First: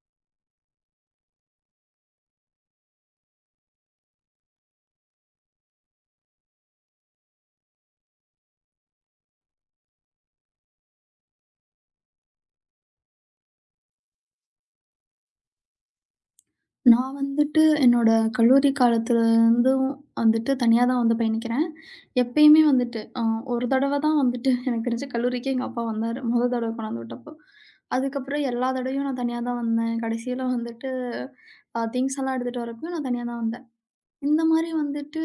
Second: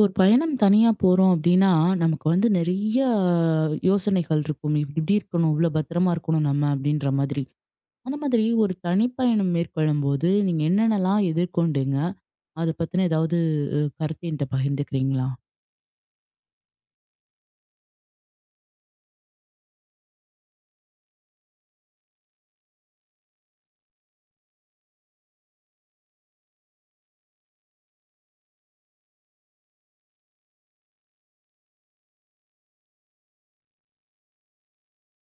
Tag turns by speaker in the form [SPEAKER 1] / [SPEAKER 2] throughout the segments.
[SPEAKER 1] ஒரு பயணம் தனியா போறோம் அப்படின்னா, நமக்கு வந்து நிறைய யோசனைகள் இருக்கும். "இப்டி இப்டி இருக்கணும், இவ்ளோ பத்திரமா இருக்கணும் நம்ம" அப்படின்ற மாதிரி. அந்த மாதிரி ஒரு தனிப்பயணம் மேற்கொள்ளும்போது, நீங்க என்னென்னலாம் எதிர்கொண்டீங்க? அத பத்தின ஏதாவது கருத்து என்ட்ட பகிர்ந்துக்கிறீங்களா?
[SPEAKER 2] நான் வந்துட்டு என்னோட கல்லூரி காலத்துலருந்தும் வந்துட்டு தனியா தான் வந்து பயணிக்கிறேன். எப்பயுமே வந்துட்டு ஒரு தடவ தான் வந்துட்டு எனக்கு தெரிஞ்சு கல்லூரிக்கே எங்க அப்பா வந்தாரு. மொத தடவ கொண்டாந்து விட்டப்போ. அதுக்கப்புறம் எல்லா தடவையும் நான் தனியா தான் வந்தேன். கடைசியில வந்துட்டு திங்ஸ் எல்லாம் எடுத்துட்டு வரப்போ நான் தனியா தான் வந்தேன். இந்த மாரி வந்துட்டு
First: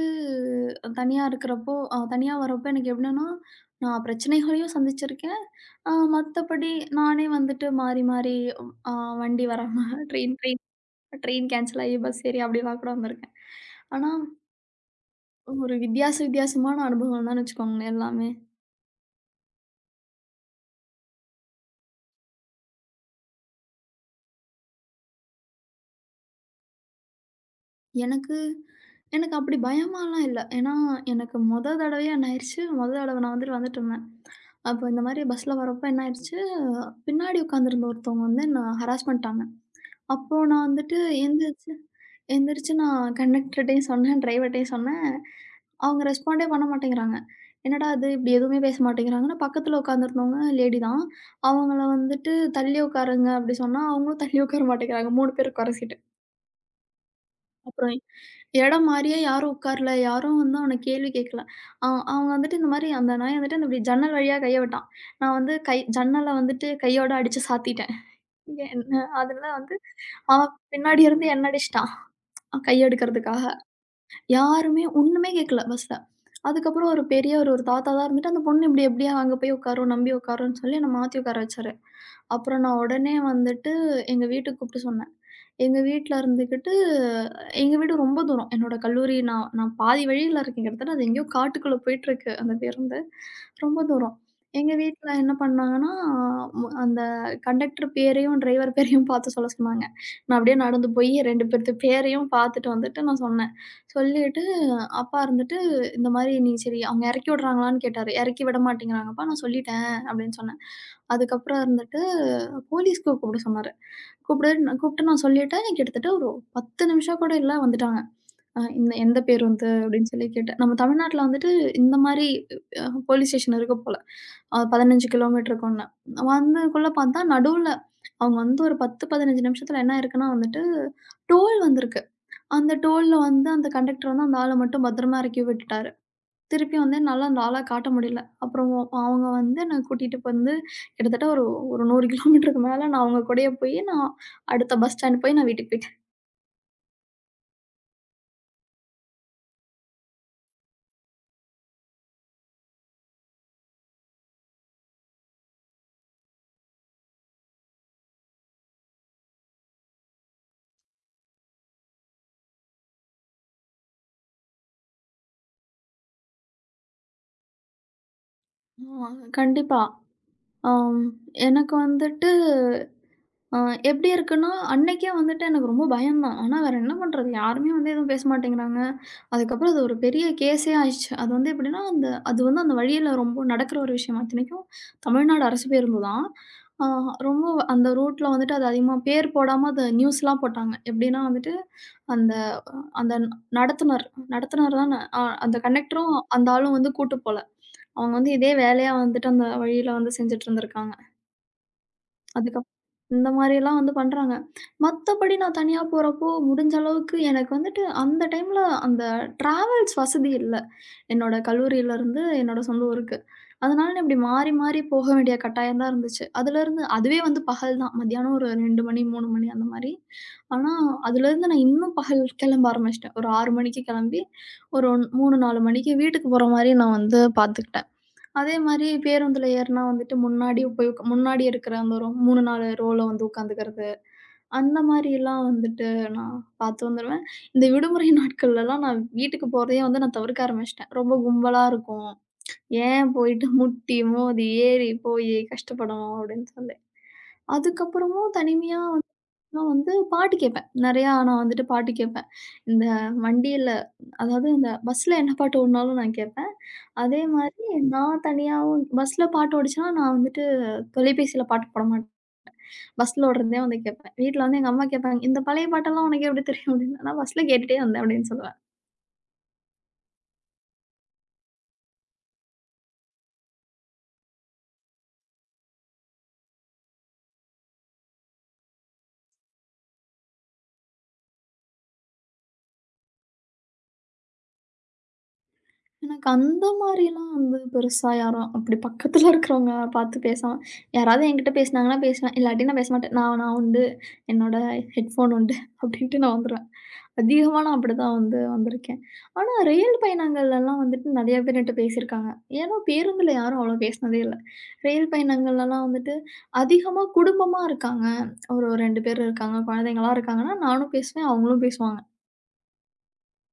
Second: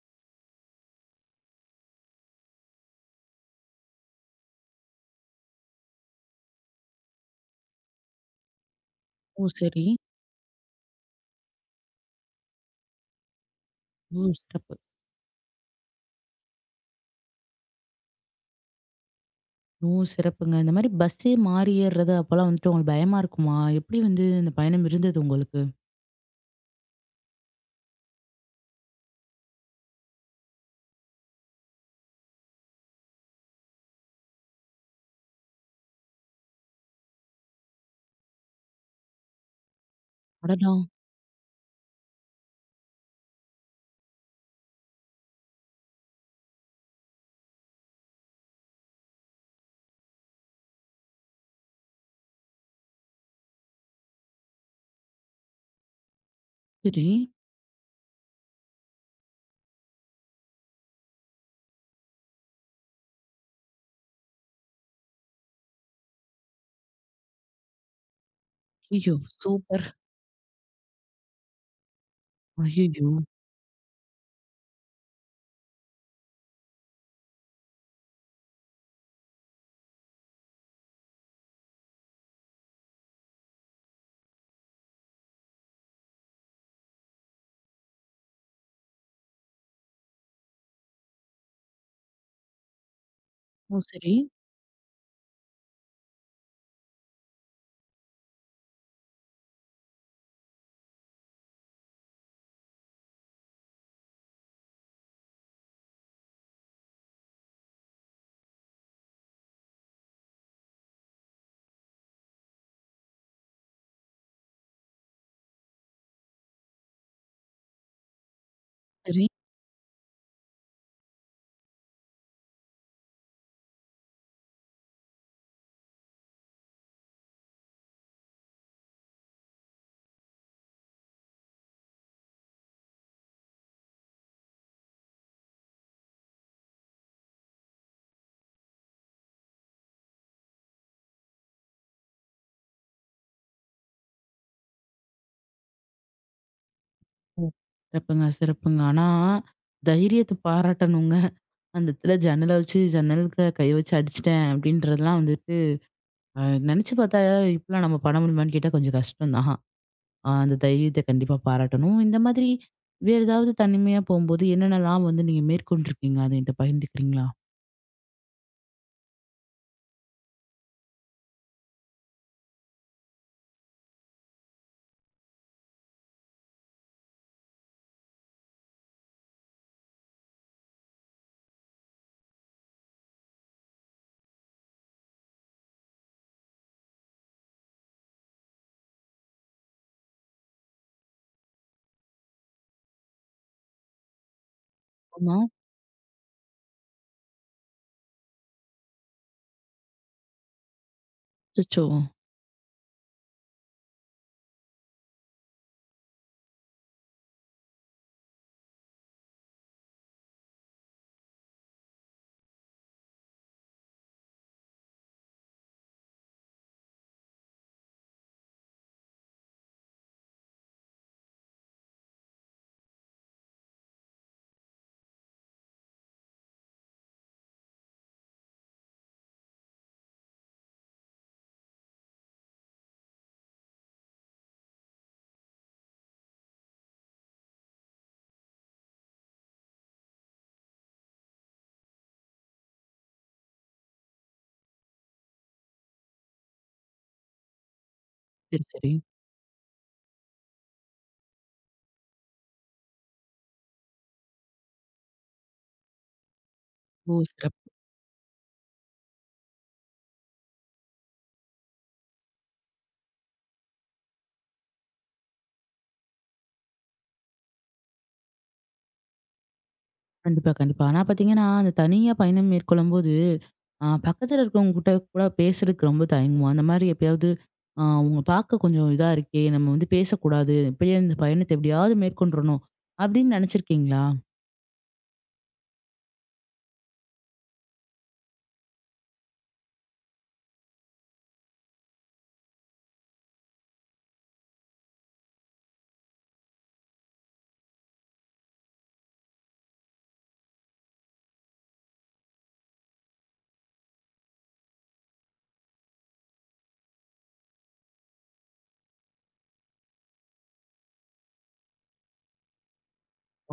[SPEAKER 2] தனியா இருக்கிறப்போ தனியா வரப்போ எனக்கு எப்படின்னா, நான் பிரச்சனைகளையும் சந்திச்சிருக்கேன். மத்தபடி நானே வந்துட்டு மாறி மாறி அ வண்டி
[SPEAKER 1] ஓ!
[SPEAKER 2] வராம
[SPEAKER 1] சரி.
[SPEAKER 2] ட்ரெயின் ட்ரெயின் ட்ரெயின் கேன்சல் ஆயி பஸ் ஏறி அப்படிலாம் கூட வந்திருக்கேன். ஆனா,
[SPEAKER 1] ம். சிறப்பு.
[SPEAKER 2] ஒரு வித்தியாசமான அனுபவம் தான் வச்சுக்கோங்களேன் எல்லாமே.
[SPEAKER 1] ஓ! சிறப்புங்க. இந்த மாரி பஸ்ஸே மாறி ஏறுறது அப்பலாம் வந்துட்டு உங்களுக்கு பயமா இருக்குமா? எப்படி வந்து இந்த பயணம் இருந்தது உங்களுக்கு?
[SPEAKER 2] எனக்கு எனக்கு அப்படி பயமாலாம் இல்ல. ஏன்னா, எனக்கு மொத தடவையா என்ன ஆயிருச்சு, மொத தடவ நான் வந்துட்டு வந்துட்டுருந்தேன். அப்போ இந்த மாரி பஸ்ல வரப்போ என்ன ஆயிருச்சு, பின்னாடி உட்காந்துருந்த ஒருத்தவங்க வந்து என்ன ஹராஸ் பண்ணிட்டாங்க. அப்போ நான்
[SPEAKER 1] அடடா!
[SPEAKER 2] வந்துட்டு எந்திரிச்சு எந்திரிச்சு நான் கண்டக்டர்ட்டயும் சொன்னேன், டிரைவர்ட்டயும் சொன்னேன். அவங்க ரெஸ்பாண்டே பண்ண மாட்டேங்கிறாங்க. என்னடா இது இப்படி எதுவுமே பேச மாட்டேங்கிறாங்கன்னா, பக்கத்துல உட்காந்துருந்தவங்க லேடி தான். அவங்கள வந்துட்டு தள்ளி உட்காருங்க அப்படி சொன்னா, அவங்களும் தள்ளி உட்கார மாட்டேங்கிறாங்க. 3 பேர் உட்கார சீட்டு.
[SPEAKER 1] சரி.
[SPEAKER 2] அப்புறம் இடம் மாறியே யாரும் உட்காரல. யாரும் வந்து அவன கேள்வி கேட்கல. அ அவங்க வந்துட்டு இந்த மாரி அந்த நாய் வந்துட்டு அந்த இப்படி ஜன்னல் வழியா கைய விட்டான். நான் வந்து கை ஜன்னல வந்துட்டு கையோட அடிச்சு சாத்திட்டேன். என்ன
[SPEAKER 1] ஐயோ!
[SPEAKER 2] அதுல வந்து
[SPEAKER 1] சூப்பர்.
[SPEAKER 2] அவன் பின்னாடி இருந்து என்ன அடிச்சுட்டான். கைய
[SPEAKER 1] ஐயய்யோ!
[SPEAKER 2] எடுக்கிறதுக்காக. யாருமே ஒண்ணுமே கேட்கல பஸ்ல. அதுக்கப்புறம் ஒரு பெரியவர் ஒரு ஒரு தாத்தா தான் இருந்துட்டு, அந்த பொண்ணு இப்படி எப்படியோ அங்க போய் உட்காரும், நம்பி உட்காருன்னு சொல்லி என்ன மாத்தி உட்கார வச்சாரு. அப்புறம் நான் உடனே வந்துட்டு எங்க வீட்டுக்கு கூப்பிட்டு சொன்னேன். எங்க வீட்ல இருந்துக்கிட்டு எங்க வீடு ரொம்ப தூரம். என்னோட கல்லூரி நான் நான் பாதி வழியில இருக்கேன். கிட்டத்தட்ட அது எங்கேயோ காட்டுக்குள்ள போயிட்டுருக்கு அந்த பேருந்து. ரொம்ப
[SPEAKER 1] ஓ! சரி.
[SPEAKER 2] தூரம். எங்க வீட்ல என்ன பண்ணாங்கன்னா, அந்த கண்டக்டர் பேரையும், டிரைவர் பேரையும் பார்த்து சொல்ல சொன்னாங்க. நான் அப்படியே நடந்து போய் 2 பேர்த்து பேரையும் பார்த்துட்டு வந்துட்டு நான் சொன்னேன். சொல்லிட்டு அப்பா இருந்துட்டு, "இந்த மாரி நீ சரி அவங்க இறக்கி விடுறாங்களான்னு?" கேட்டாரு. "இறக்கி விட மாட்டேங்கிறாங்கப்பா. நான் சொல்லிட்டேன்." அப்படின்னு சொன்னேன். அதுக்கப்புறம் இருந்துட்டு போலீஸ்க்கு கூப்பிட சொன்னாரு. கூப்பிடு கூப்பிட்டு நான் சொல்லிட்டேன். கிட்டத்தட்ட ஒரு 10 நிமிஷம் கூட இல்ல வந்துட்டாங்க. இந்த எந்த
[SPEAKER 1] சரி.
[SPEAKER 2] பேருந்து அப்படின்னு சொல்லி கேட்டேன். நம்ம தமிழ்நாட்டுல வந்துட்டு இந்த மாரி அ போலீஸ் ஸ்டேஷன் இருக்கு போல. 15 கிலோமீட்டருக்கு ஒண்ணு. வந்ததுக்குள்ள பார்த்தா நடுவுல அவங்க வந்து ஒரு 10, 15 நிமிஷத்துல என்ன இருக்குன்னா வந்துட்டு, டோல் வந்திருக்கு. அந்த டோல்ல வந்து அந்த கண்டக்டர் வந்து அந்த ஆள மட்டும் பத்திரமா இறக்கி விட்டுட்டாரு. திருப்பி வந்து என்னால அந்த ஆள காட்ட முடியல. அப்புறம் அவங்க வந்து என்ன கூட்டிட்டு வந்து கிட்டத்தட்ட ஒரு ஒரு 100 கிலோமீட்டருக்கு மேல நான் அவங்க கூடயே போயி, நான் அடுத்த பஸ் ஸ்டாண்ட் போய் நான் வீட்டுக்கு போயிட்டேன்.
[SPEAKER 1] ம். சிறப்புங்க, சிறப்புங்க. ஆனா, தைரியத்த பாராட்டணுங்க. அந்த இடத்துல ஜன்னல வச்சு ஜன்னலுக்குள்ள கை வச்சு அடிச்சுட்டேன் அப்படின்றதெல்லாம் வந்துட்டு, அ நெனச்சு பார்த்தா இப்படிலாம் நம்ம பண்ண முடியுமான்னு கேட்டா கொஞ்சம் கஷ்டம் தான். அந்த தைரியத்த கண்டிப்பா பாராட்டணும். இந்த மாதிரி வேற ஏதாவது தனிமையா போம்போது என்னென்னலாம் வந்து நீங்க மேற்கொண்டிருக்கீங்க? அத என்ட்ட பகிர்ந்துக்கிறீங்களா?
[SPEAKER 2] ஆ கண்டிப்பா. ஆம் எனக்கு வந்துட்டு அ எப்படி இருக்குன்னா, அன்னைக்கே வந்துட்டு எனக்கு ரொம்ப பயம்தான். ஆனா வேற என்ன பண்றது? யாருமே வந்து எதுவும் பேச மாட்டேங்கிறாங்க. அதுக்கப்புறம் அது ஒரு பெரிய கேஸே ஆயிருச்சு. அது வந்து எப்படின்னா, அந்த அது வந்து அந்த வழியில ரொம்ப நடக்கிற ஒரு விஷயம். இத்தனைக்கும் தமிழ்நாடு அரசு பேருந்து தான். அ ரொம்ப அந்த ரூட்ல வந்துட்டு அது அதிகமா பேர் போடாம அத நியூஸ்லாம் போட்டாங்க. எப்படின்னா வந்துட்டு, அந்த அந்த நடத்துனர் நடத்துனர் தான?
[SPEAKER 1] ஆமா.
[SPEAKER 2] அந்த கண்டக்டரும் அந்த ஆளும் வந்து கூட்டு போல. அவங்க வந்து இதே வேலையா வந்துட்டு அந்த வழியில வந்து செஞ்சுட்டு இருந்திருக்காங்க.
[SPEAKER 1] அச்சச்சோ!
[SPEAKER 2] அதுக்கப் இந்த மாரியெல்லாம் வந்து பண்றாங்க. மத்தபடி நான் தனியா போறப்போ, முடிஞ்ச அளவுக்கு எனக்கு வந்துட்டு அந்த டைம்ல அந்த டிராவல்ஸ் வசதி இல்ல. என்னோட கல்லூரியிலருந்து என்னோட சொந்த ஊருக்கு. அதனால நான் இப்படி மாறி மாறி போக வேண்டிய கட்டாயம் தான் இருந்துச்சு. அதுலருந்து அதுவே வந்து பகல் தான். மத்தியானம் ஒரு 2 மணி, 3 மணி அந்த மாரி. ஆனா, அதுலருந்து நான் இன்னும் பகல் கிளம்ப ஆரம்பிச்சுட்டேன். ஒரு 6 மணிக்கு கிளம்பி, ஒரு 3, 4 மணிக்கு வீட்டுக்கு போற மாரி நான் வந்து பாத்துக்கிட்டேன். அதே மாரி பேருந்துல ஏறுனா வந்துட்டு முன்னாடி போய் முன்னாடி இருக்கிற அந்த ஒரு 3, 4 ரோல வந்து உட்காந்துக்கிறது. அந்த மாரிலாம் வந்துட்டு நான் பார்த்து வந்துருவேன். இந்த விடுமுறை நாட்கள்லலாம் நான் வீட்டுக்கு போறதையே வந்து நான் தவிர்க்க ஆரம்பிச்சுட்டேன். ரொம்ப கும்பலா இருக்கும். ஏன் போயிட்டு முட்டி, மோதி, ஏறி, போயி கஷ்டப்படணும் அப்படின்னு சொல்லி. அதுக்கப்புறமும்
[SPEAKER 1] சரி,
[SPEAKER 2] தனிமையா
[SPEAKER 1] சரி.
[SPEAKER 2] நான் வந்து பாட்டு கேட்பேன். நெறையா நான் வந்துட்டு பாட்டு கேட்பேன். இந்த வண்டியில அதாவது இந்த பஸ்ல என்ன பாட்டு ஓடுனாலும் நான் கேட்பேன்.
[SPEAKER 1] ஓ!
[SPEAKER 2] அதே மாதிரி
[SPEAKER 1] சிறப்பு.
[SPEAKER 2] நான் தனியாவும் பஸ்ல பாட்டு ஓடுச்சுன்னா, நான் வந்துட்டு தொலைபேசியில பாட்டு போட மாட்டேன். பஸ்ல ஓடுறதே வந்து கேட்பேன். வீட்ல வந்து எங்க அம்மா கேட்பாங்க, "இந்த பழைய பாட்டெல்லாம் உனக்கு எப்படி தெரியும்?" அப்படின்னு. "நான் பஸ்ல கேட்டுட்டே வந்தேன்" அப்படின்னு சொல்லுவேன்.
[SPEAKER 1] கண்டிப்பா, கண்டிப்பா. ஆனா பார்த்தீங்கன்னா, அந்த தனியா பயணம் மேற்கொள்ளும்போது பக்கத்துல இருக்கவங்க கிட்ட கூட பேசுறதுக்கு ரொம்ப தயங்குவோம். அந்த மாரி எப்பயாவது அவங்க பார்க்க கொஞ்சம் இதா இருக்கே! நம்ம வந்து பேசக்கூடாது. இப்பயே இந்த பயணத்த எப்படியாவது மேற்கொண்டுறணும் அப்படின்னு நெனச்சிருக்கீங்களா?
[SPEAKER 2] எனக்கு அந்த மாரிலாம் வந்து பெருசா யாரும் அப்படி பக்கத்துல இருக்கிறவங்க பார்த்து பேசாம யாராவது என்கிட்ட பேசுனாங்கன்னா பேசுவேன். இல்லாட்டி நான் பேச மாட்டேன். நான் நான் உண்டு. என்னோட ஹெட்ஃபோன் உண்டு அப்படின்ட்டு நான் வந்துருவேன். அதிகமா நான் அப்படிதான் வந்து வந்திருக்கேன். ஆனா ரயில் பயணங்கள்லலாம் வந்துட்டு நெறைய பேர் என்ட்ட பேசியிருக்காங்க. ஏன்னா பேருந்துல யாரும் அவ்வளோ பேசினதே இல்ல. ரயில் பயணங்கள்லலாம் வந்துட்டு அதிகமா குடும்பமா இருக்காங்க. ஒரு 2 பேர் இருக்காங்க. குழந்தைங்கலாம் இருக்காங்கன்னா நானும் பேசுவேன். அவங்களும் பேசுவாங்க.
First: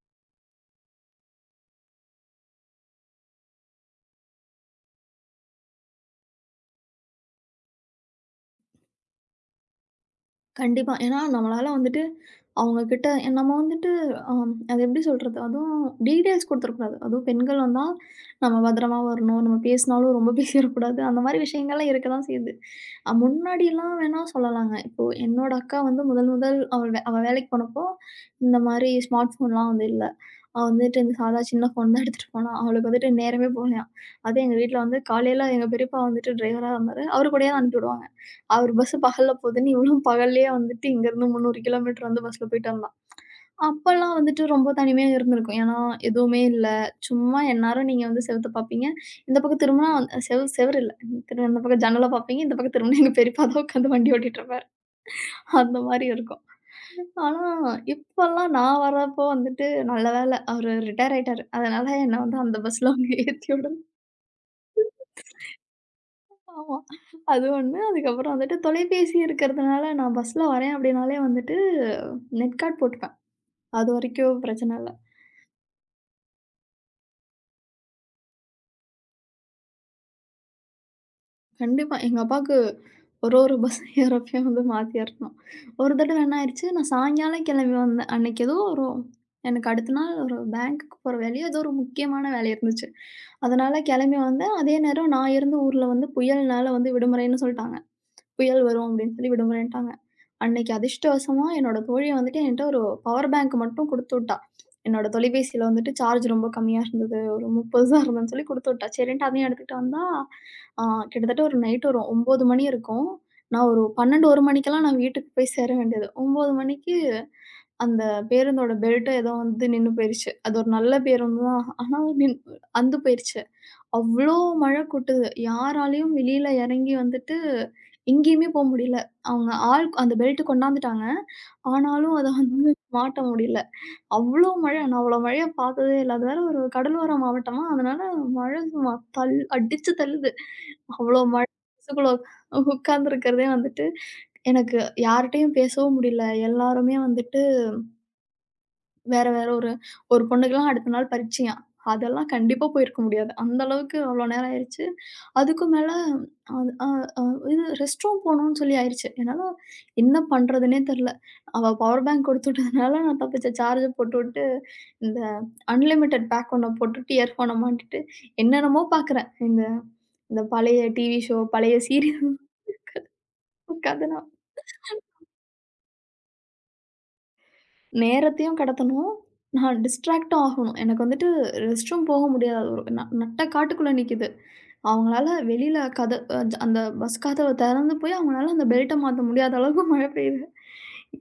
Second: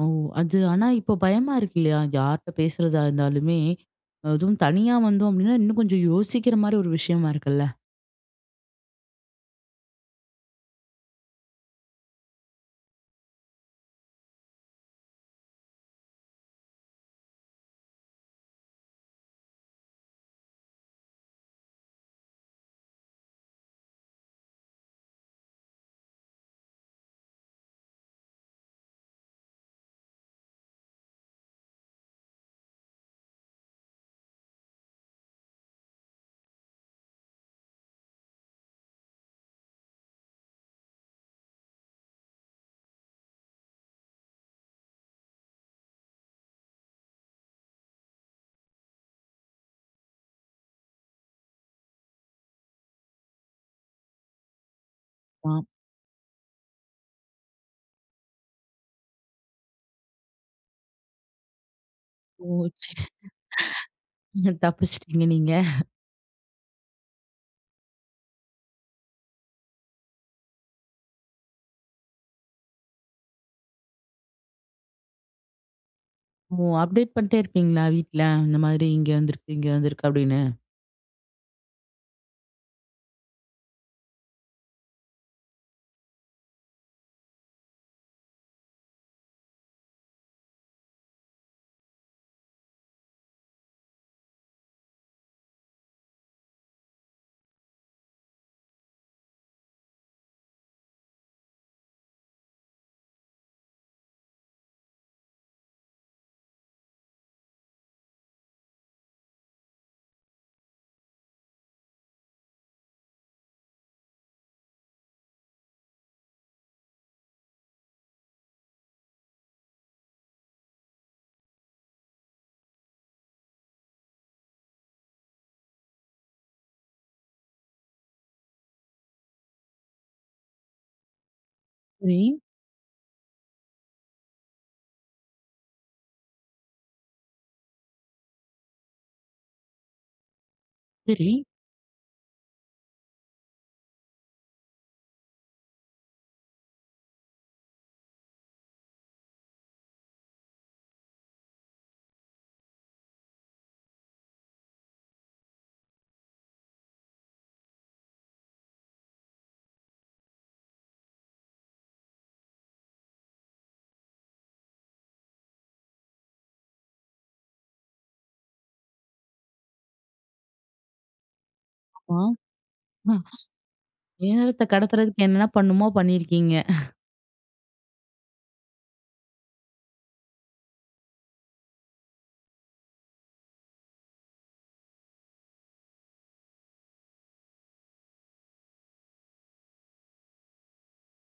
[SPEAKER 1] ஓ! அது ஆனா இப்போ பயமா இருக்கு இல்லையா? யார்ட்ட பேசுறதா இருந்தாலுமே, அதுவும் தனியா வந்தோம் அப்படின்னா, இன்னும் கொஞ்சம் யோசிக்கிற மாரி ஒரு விஷயமா இருக்குல்ல.
[SPEAKER 2] கண்டிப்பா. ஏன்னா, நம்மளால வந்துட்டு அவங்க கிட்ட நம்ம வந்துட்டு அம் அது எப்படி சொல்றது? அதுவும் டீட்டெயில்ஸ் குடுத்துறக்கூடாது. அதுவும் பெண்கள் வந்தா, நம்ம பத்திரமா வரணும். நம்ம பேசினாலும் ரொம்ப பேசிறக்கூடாது. அந்த மாரி விஷயங்கள்லாம் இருக்க தான் செய்யுது. முன்னாடிலாம் வேணா சொல்லலாங்க. இப்போ என்னோட அக்கா வந்து முதல் முதல் அவள் வே அவ வேலைக்கு போனப்போ, இந்த மாரி ஸ்மார்ட் ஃபோன்லாம் வந்து இல்ல. அவ வந்துட்டு இந்த சாதா சின்ன ஃபோன் தான் எடுத்துட்டு போனா. அவளுக்கு வந்துட்டு நேரமே போகலையாம். அதுவும் எங்க வீட்ல வந்து காலையில எங்க பெரியப்பா வந்துட்டு டிரைவரா இருந்தாரு. அவரு கூடயே தான் அனுப்பி விடுவாங்க. அவரு பஸ் பகல்ல போகுதுன்னு, இவளும் பகல்லேயே வந்துட்டு இங்கருந்து 300 கிலோமீட்டர் வந்து பஸ்ல போயிட்டு வந்தா. அப்பலாம் வந்துட்டு ரொம்ப தனிமையா இருந்திருக்கும். ஏன்னா, எதுவுமே இல்ல. சும்மா எந்நேரம் நீங்க வந்து செவுத்த பார்ப்பீங்க. இந்த பக்கம் திரும்புனா செவுரு இல்ல. திரும்ப இந்த பக்கம் ஜன்னல பார்ப்பீங்க. இந்த பக்கம் திரும்புனா எங்க பெரியப்பா தான் உட்காந்து வண்டி ஓட்டிட்டு இருப்பாரு.
[SPEAKER 1] ஆ.
[SPEAKER 2] அந்த மாரி இருக்கும். ஆனா, இப்பலாம் நான் வர்றப்போ வந்துட்டு நல்ல வேள அவரு ரிட்டயர் ஆயிட்டாரு. அதனால என்ன வந்து அந்த
[SPEAKER 1] ஓ!
[SPEAKER 2] பஸ்ல
[SPEAKER 1] சரி.
[SPEAKER 2] அவங்க ஏத்தி விட
[SPEAKER 1] தப்பிச்சுட்டீங்க நீங்க.
[SPEAKER 2] ஆமா. அது ஒண்ணு. அதுக்கப்புறம் வந்துட்டு தொலைபேசி இருக்கிறதுனால நான் பஸ்ல வரேன் அப்படின்னாலே வந்துட்டு நெட் கார்ட் போட்டுப்பேன். அது வரைக்கும் பிரச்சனை இல்ல.
[SPEAKER 1] ஓ! அப்டேட் பண்ணிட்டே இருப்பீங்களா வீட்ல? இந்த மாதிரி இங்க வந்திருக்கு, இங்க வந்திருக்கு அப்படின்னு.
[SPEAKER 2] கண்டிப்பா எங்க அப்பாவுக்கு ஒரு ஒரு பஸ் ஏறப்பயும் வந்து மாத்தி ஏறணும். ஒரு தடவ என்ன ஆயிருச்சு, நான் சாயங்காலம் கிளம்பி வந்தேன். அன்னைக்கு ஏதோ ஒரு எனக்கு அடுத்த நாள் ஒரு பேங்க்குக்கு போற வேலையோ, ஏதோ ஒரு முக்கியமான வேலை இருந்துச்சு. அதனால கிளம்பி வந்தேன். அதே நேரம் நான் இருந்த ஊர்ல வந்து புயல்னால வந்து விடுமுறைன்னு சொல்ட்டாங்க. புயல் வரும் அப்படின்னு சொல்லி விடுமுறைன்ட்டாங்க. அன்னைக்கு அதிர்ஷ்டவசமா என்னோட தோழி வந்துட்டு என்கிட்ட ஒரு பவர் பேங்க் மட்டும் குடுத்துவிட்டா. என்னோட தொலைபேசியில வந்துட்டு சார்ஜ் ரொம்ப கம்மியா இருந்தது. ஒரு 30 தான் இருந்ததுன்னு சொல்லி குடுத்துவிட்டா. சரின்ட்டு அதையும் எடுத்துக்கிட்டு வந்தா, ஆ கிட்டத்தட்ட ஒரு நைட் ஒரு 9 மணி இருக்கும். நான் ஒரு 12, 1 மணிக்கெல்லாம் நான் வீட்டுக்கு போய் சேர வேண்டியது. 9 மணிக்கு அந்த பேருந்தோட பெல்ட் ஏதோ வந்து நின்னு போயிருச்சு. அது ஒரு நல்ல பேருந்து தான். ஆனா அந்து போயிருச்சு. அவ்ளோ மழை கொட்டுது. யாராலயும் வெளியில இறங்கி வந்துட்டு எங்கேயுமே போ முடியல. அவங்க ஆள் அந்த பெல்ட் கொண்டாந்துட்டாங்க. ஆனாலும்
[SPEAKER 1] சரி.
[SPEAKER 2] அத வந்து மாட்ட முடியல. அவ்ளோ மழை. நான் அவ்ளோ மழைய பார்த்ததே இல்ல. அது வேற ஒரு கடலோர மாவட்டமா, அதனால மழை சும்மா அடிச்சு தள்ளுது. அவ்ளோ
[SPEAKER 1] சரி.
[SPEAKER 2] மழை கொசுக்குள்ள உட்கார்ந்துருக்கிறதே வந்துட்டு, எனக்கு யார்ட்டயும் பேசவும் முடியல. எல்லாருமே வந்துட்டு வேற, வேற ஒரு ஒரு பொண்ணுக்குலாம் அடுத்த நாள் பரிட்சையாம். அதெல்லாம் கண்டிப்பா போயிருக்க முடியாது. அந்த அளவுக்கு அவ்ளோ நேரம் ஆயிருச்சு. அதுக்கும் மேல அது அ அ இது ரெஸ்ட் ரூம் போணும்னு சொல்லி ஆயிருச்சு. என்னால என்ன பண்றதுன்னே தெரியல. அவ பவர் பேங்க் கொடுத்து விட்டதுனால நான் தப்பிச்சேன். சார்ஜ போட்டுவிட்டு, இந்த அன்லிமிட்டட் பேக் ஒண்ண போட்டுட்டு, இயர்ஃபோன மாட்டிட்டு என்னென்னமோ பார்க்குறேன். இந்த இந்த பழைய டிவி ஷோ, பழைய சீரியல்
[SPEAKER 1] ஆமா.
[SPEAKER 2] உட்காந்து நான்
[SPEAKER 1] நேரத்த கடத்துறதுக்கு என்னென்ன பண்ணுமோ பண்ணியிருக்கீங்க.
[SPEAKER 2] நேரத்தையும் கடத்தணும். நான் டிஸ்ட்ராக்ட்டும் ஆகணும். எனக்கு வந்துட்டு ரெஸ்ட் ரூம் போக முடியாது. ஒரு நட்ட காட்டுக்குள்ள நிக்குது. அவங்களால வெளியில கத அ அந்த பஸ் கதவ திறந்து போய் அவங்களால அந்த பெல்ட்ட மாத்த முடியாத அளவுக்கு மழை பெய்யுது.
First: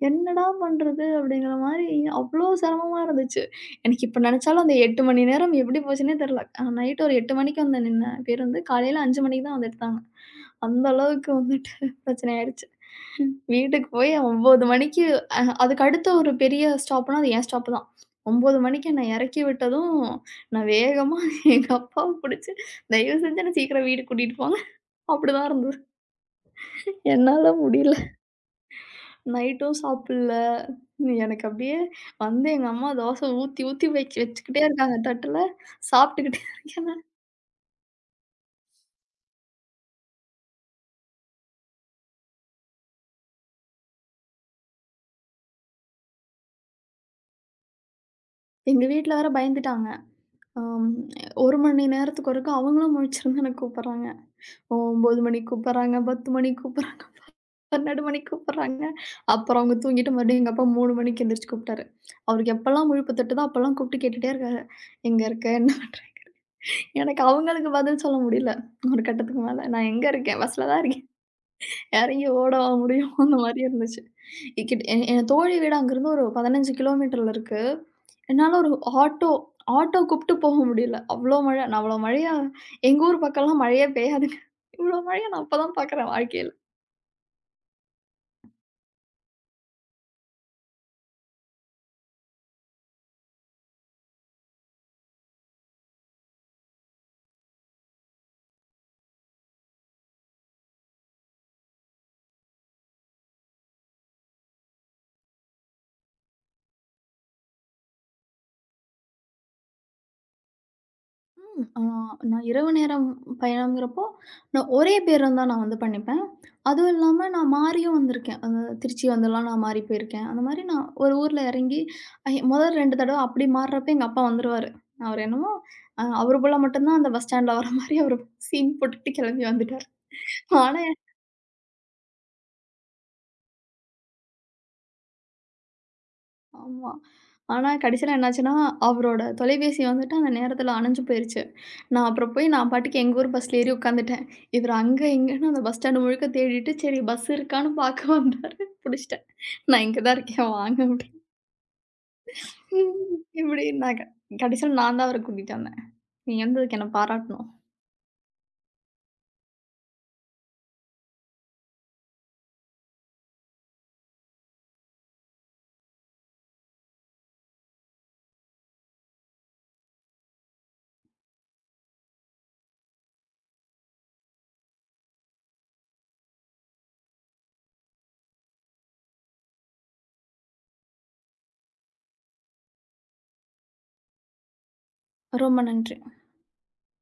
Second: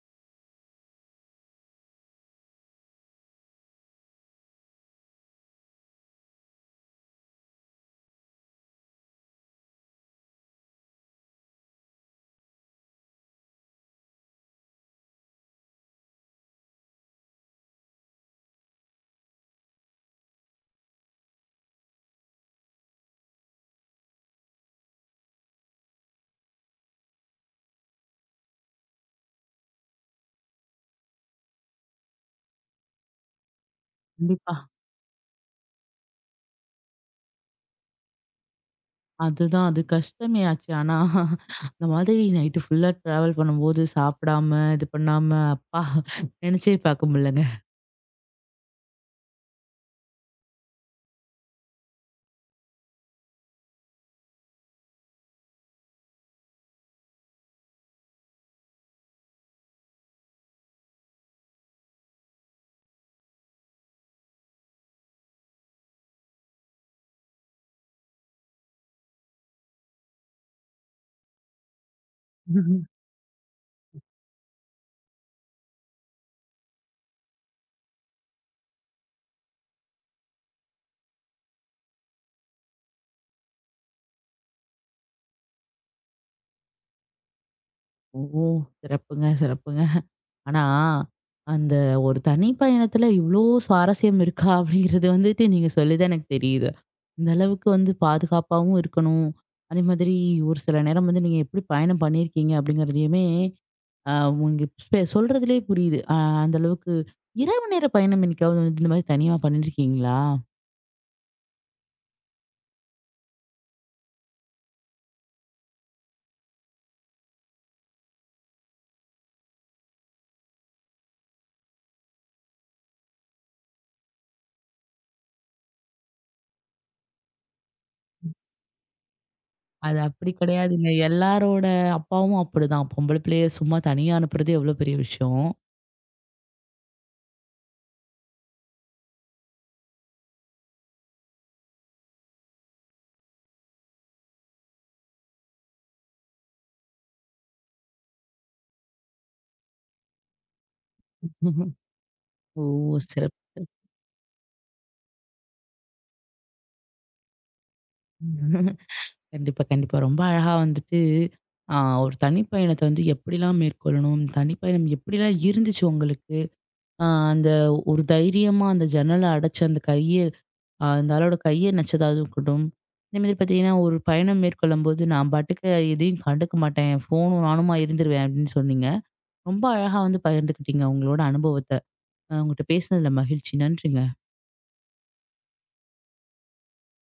[SPEAKER 2] என்னடா பண்றது? அப்படிங்கிற மாரி அவ்ளோ சிரமமா இருந்துச்சு. எனக்கு இப்ப நெனச்சாலும் அந்த 8 மணி நேரம் எப்படி போச்சுன்னே தெரியல. நைட் ஒரு 8 மணிக்கு வந்து நின்ன பேருந்து காலையில 5 மணிக்கு தான் வந்து எடுத்தாங்க. அந்த அளவுக்கு வந்துட்டு பிரச்சனை ஆயிடுச்சு. வீட்டுக்கு போய் 9 மணிக்கு அதுக்கு அடுத்த ஒரு பெரிய ஸ்டாப்னா, அது என் ஸ்டாப் தான். 9 மணிக்கு என்ன இறக்கி விட்டதும், நான் வேகமா எங்க அப்பாவ புடிச்சு, "தயவு செஞ்சு என்ன சீக்கிரம் வீடு கூட்டிட்டு போங்க." அப்படிதான் இருந்தது. என்னால முடியல. நைட்டும் சாப்பிடல. எனக்கு அப்படியே வந்து எங்க அம்மா தோசை ஊத்தி, ஊத்தி வச்சு
[SPEAKER 1] கண்டிப்பா.
[SPEAKER 2] வச்சுக்கிட்டே இருக்காங்க தட்டுல. சாப்பிட்டுக்கிட்டே இருக்கேன்.
[SPEAKER 1] அதுதான் அது கஷ்டமே ஆச்சு. ஆனா, அந்த மாதிரி நைட்டு ஃபுல்லா டிராவல் பண்ணும்போது சாப்பிடாம, இது பண்ணாம அப்பா! நெனச்சே பார்க்க முடியலங்க.
[SPEAKER 2] எங்க வீட்ல வேற பயந்துட்டாங்க. அம் 1 மணி நேரத்துக்கு ஒருக்கா அவங்களும் முழிச்சிருந்து என்ன கூப்பிடுறாங்க. 9 மணிக்கு கூப்பிடுறாங்க, 10 மணிக்கு 12 மணிக்கு கூப்பிடுறாங்க. அப்புறம் அவங்க தூங்கிட்டு மறுபடியும் எங்க அப்பா 3 மணிக்கு எந்திரிச்சு கூப்பிட்டாரு. அவருக்கு எப்பலாம் முழிப்பு தட்டுதோ அப்பலாம் கூப்பிட்டு கேட்டுட்டே இருக்காரு. எங்க இருக்க? என்ன பண்ற? எனக்கு அவங்களுக்கு பதில் சொல்ல முடியல. ஒரு கட்டத்துக்கு மேல. நான் எங்க இருக்கேன்? பஸ்ல தான் இருக்கேன். இறங்கி ஓடவா முடியும்? அந்த மாரி இருந்துச்சு. என் என் தோழி வீடு அங்கருந்து ஒரு 15 கிலோமீட்டர்ல இருக்கு. என்னால ஒரு ஆட்டோ ஆட்டோ கூப்பிட்டு போக முடியல. அவ்ளோ மழை. நான் அவ்ளோ மழையா எங்க ஊர் பக்கம்லாம் மழையே பெய்யாதுங்க. இவ்ளோ மழைய நான் அப்ப தான் பார்க்குறேன் வாழ்க்கையில.
[SPEAKER 1] ஓ! சிறப்புங்க, சிறப்புங்க. ஆனா, அந்த ஒரு தனி பயணத்துல இவ்ளோ சுவாரஸ்யம் இருக்கா? அப்படிங்கிறது வந்துட்டு நீங்க சொல்லி தான் எனக்கு தெரியுது. இந்த அளவுக்கு வந்து பாதுகாப்பாவும் இருக்கணும். அதே மாதிரி ஒரு சில நேரம் வந்து நீங்க எப்படி பயணம் பண்ணியிருக்கீங்க அப்படிங்கிறதையுமே உங்களுக்கு இப்ப சொல்றதிலேயே புரியுது. அந்த அளவுக்கு இரவு நேர பயணம் என்னைக்காவது வந்து இந்த மாரி தனியா பண்ணியிருக்கீங்களா?
[SPEAKER 2] ஆ நான் இரவு நேரம் பயணம்ங்கிறப்போ, நான் ஒரே பேருந்து தான் நான் வந்து பண்ணிப்பேன். அதுவும் இல்லாம நான் மாறியும் வந்திருக்கேன். திருச்சி வந்துலாம் நான் மாறி போயிருக்கேன். அந்த மாரி நான் ஒரு ஊர்ல இறங்கி முதல் 2 தடவ அப்படி மாறுறப்ப எங்க அப்பா வந்துருவாரு. அவர் என்னமோ, அவரு போல மட்டும் தான் அந்த பஸ் ஸ்டாண்ட்ல வர மாரி அவரு சீன் போட்டுட்டு கிளம்பி வந்துட்டாரு.
[SPEAKER 1] அது அப்படி
[SPEAKER 2] ஆனா
[SPEAKER 1] கிடையாதுங்க. எல்லாரோட அப்பாவும் அப்படிதான். பொம்பள பிள்ளைய சும்மா தனியா அனுப்புறது எவ்வளோ பெரிய விஷயம்.
[SPEAKER 2] ஆமா. ஆனா கடைசியில என்னாச்சுன்னா, அவரோட தொலைபேசி வந்துட்டு அந்த நேரத்துல அணைஞ்சு போயிருச்சு. நான் அப்புறம் போய் நான் பாட்டுக்கு எங்க ஊர் பஸ்ல ஏறி உட்காந்துட்டேன். இவரு அங்க, இங்கன்னு அந்த பஸ் ஸ்டாண்ட் முழுக்க தேடிட்டு, சரி பஸ் இருக்கான்னு பார்க்க வந்தாரு. புடிச்சுட்டேன். நான் இங்க தான் இருக்கேன் வாங்க அப்படின்னு.
[SPEAKER 1] ஓ! சிறப்பு.
[SPEAKER 2] இப்படின்னாங்க. கடைசியில நான் தான் அவர கூட்டிட்டு வந்தேன். நீங்க வந்ததுக்கு என்ன பாராட்டணும்.
[SPEAKER 1] கண்டிப்பா, கண்டிப்பா. ரொம்ப அழகா வந்துட்டு, அ ஒரு தனிப்பயணத்த வந்து எப்படிலாம் மேற்கொள்ளணும்? தனிப்பயணம் எப்படிலாம் இருந்துச்சு உங்களுக்கு? அ அந்த ஒரு தைரியமா அந்த ஜன்னல அடைச்சு அந்த கைய அந்த ஆளோட கைய நச்சதா இருக்கட்டும். இந்த மாதிரி பார்த்தீங்கன்னா, ஒரு பயணம் மேற்கொள்ளும்போது நான் பாட்டுக்கு எதையும் கண்டுக்க மாட்டேன். ஃபோனும் நானுமா இருந்துருவேன் அப்படின்னு சொன்னீங்க. ரொம்ப அழகா வந்து பகிர்ந்துக்கிட்டீங்க உங்களோட அனுபவத்த. உங்ககிட்ட பேசினதுல மகிழ்ச்சி. நன்றிங்க.
[SPEAKER 2] ரொம்ப நன்றி.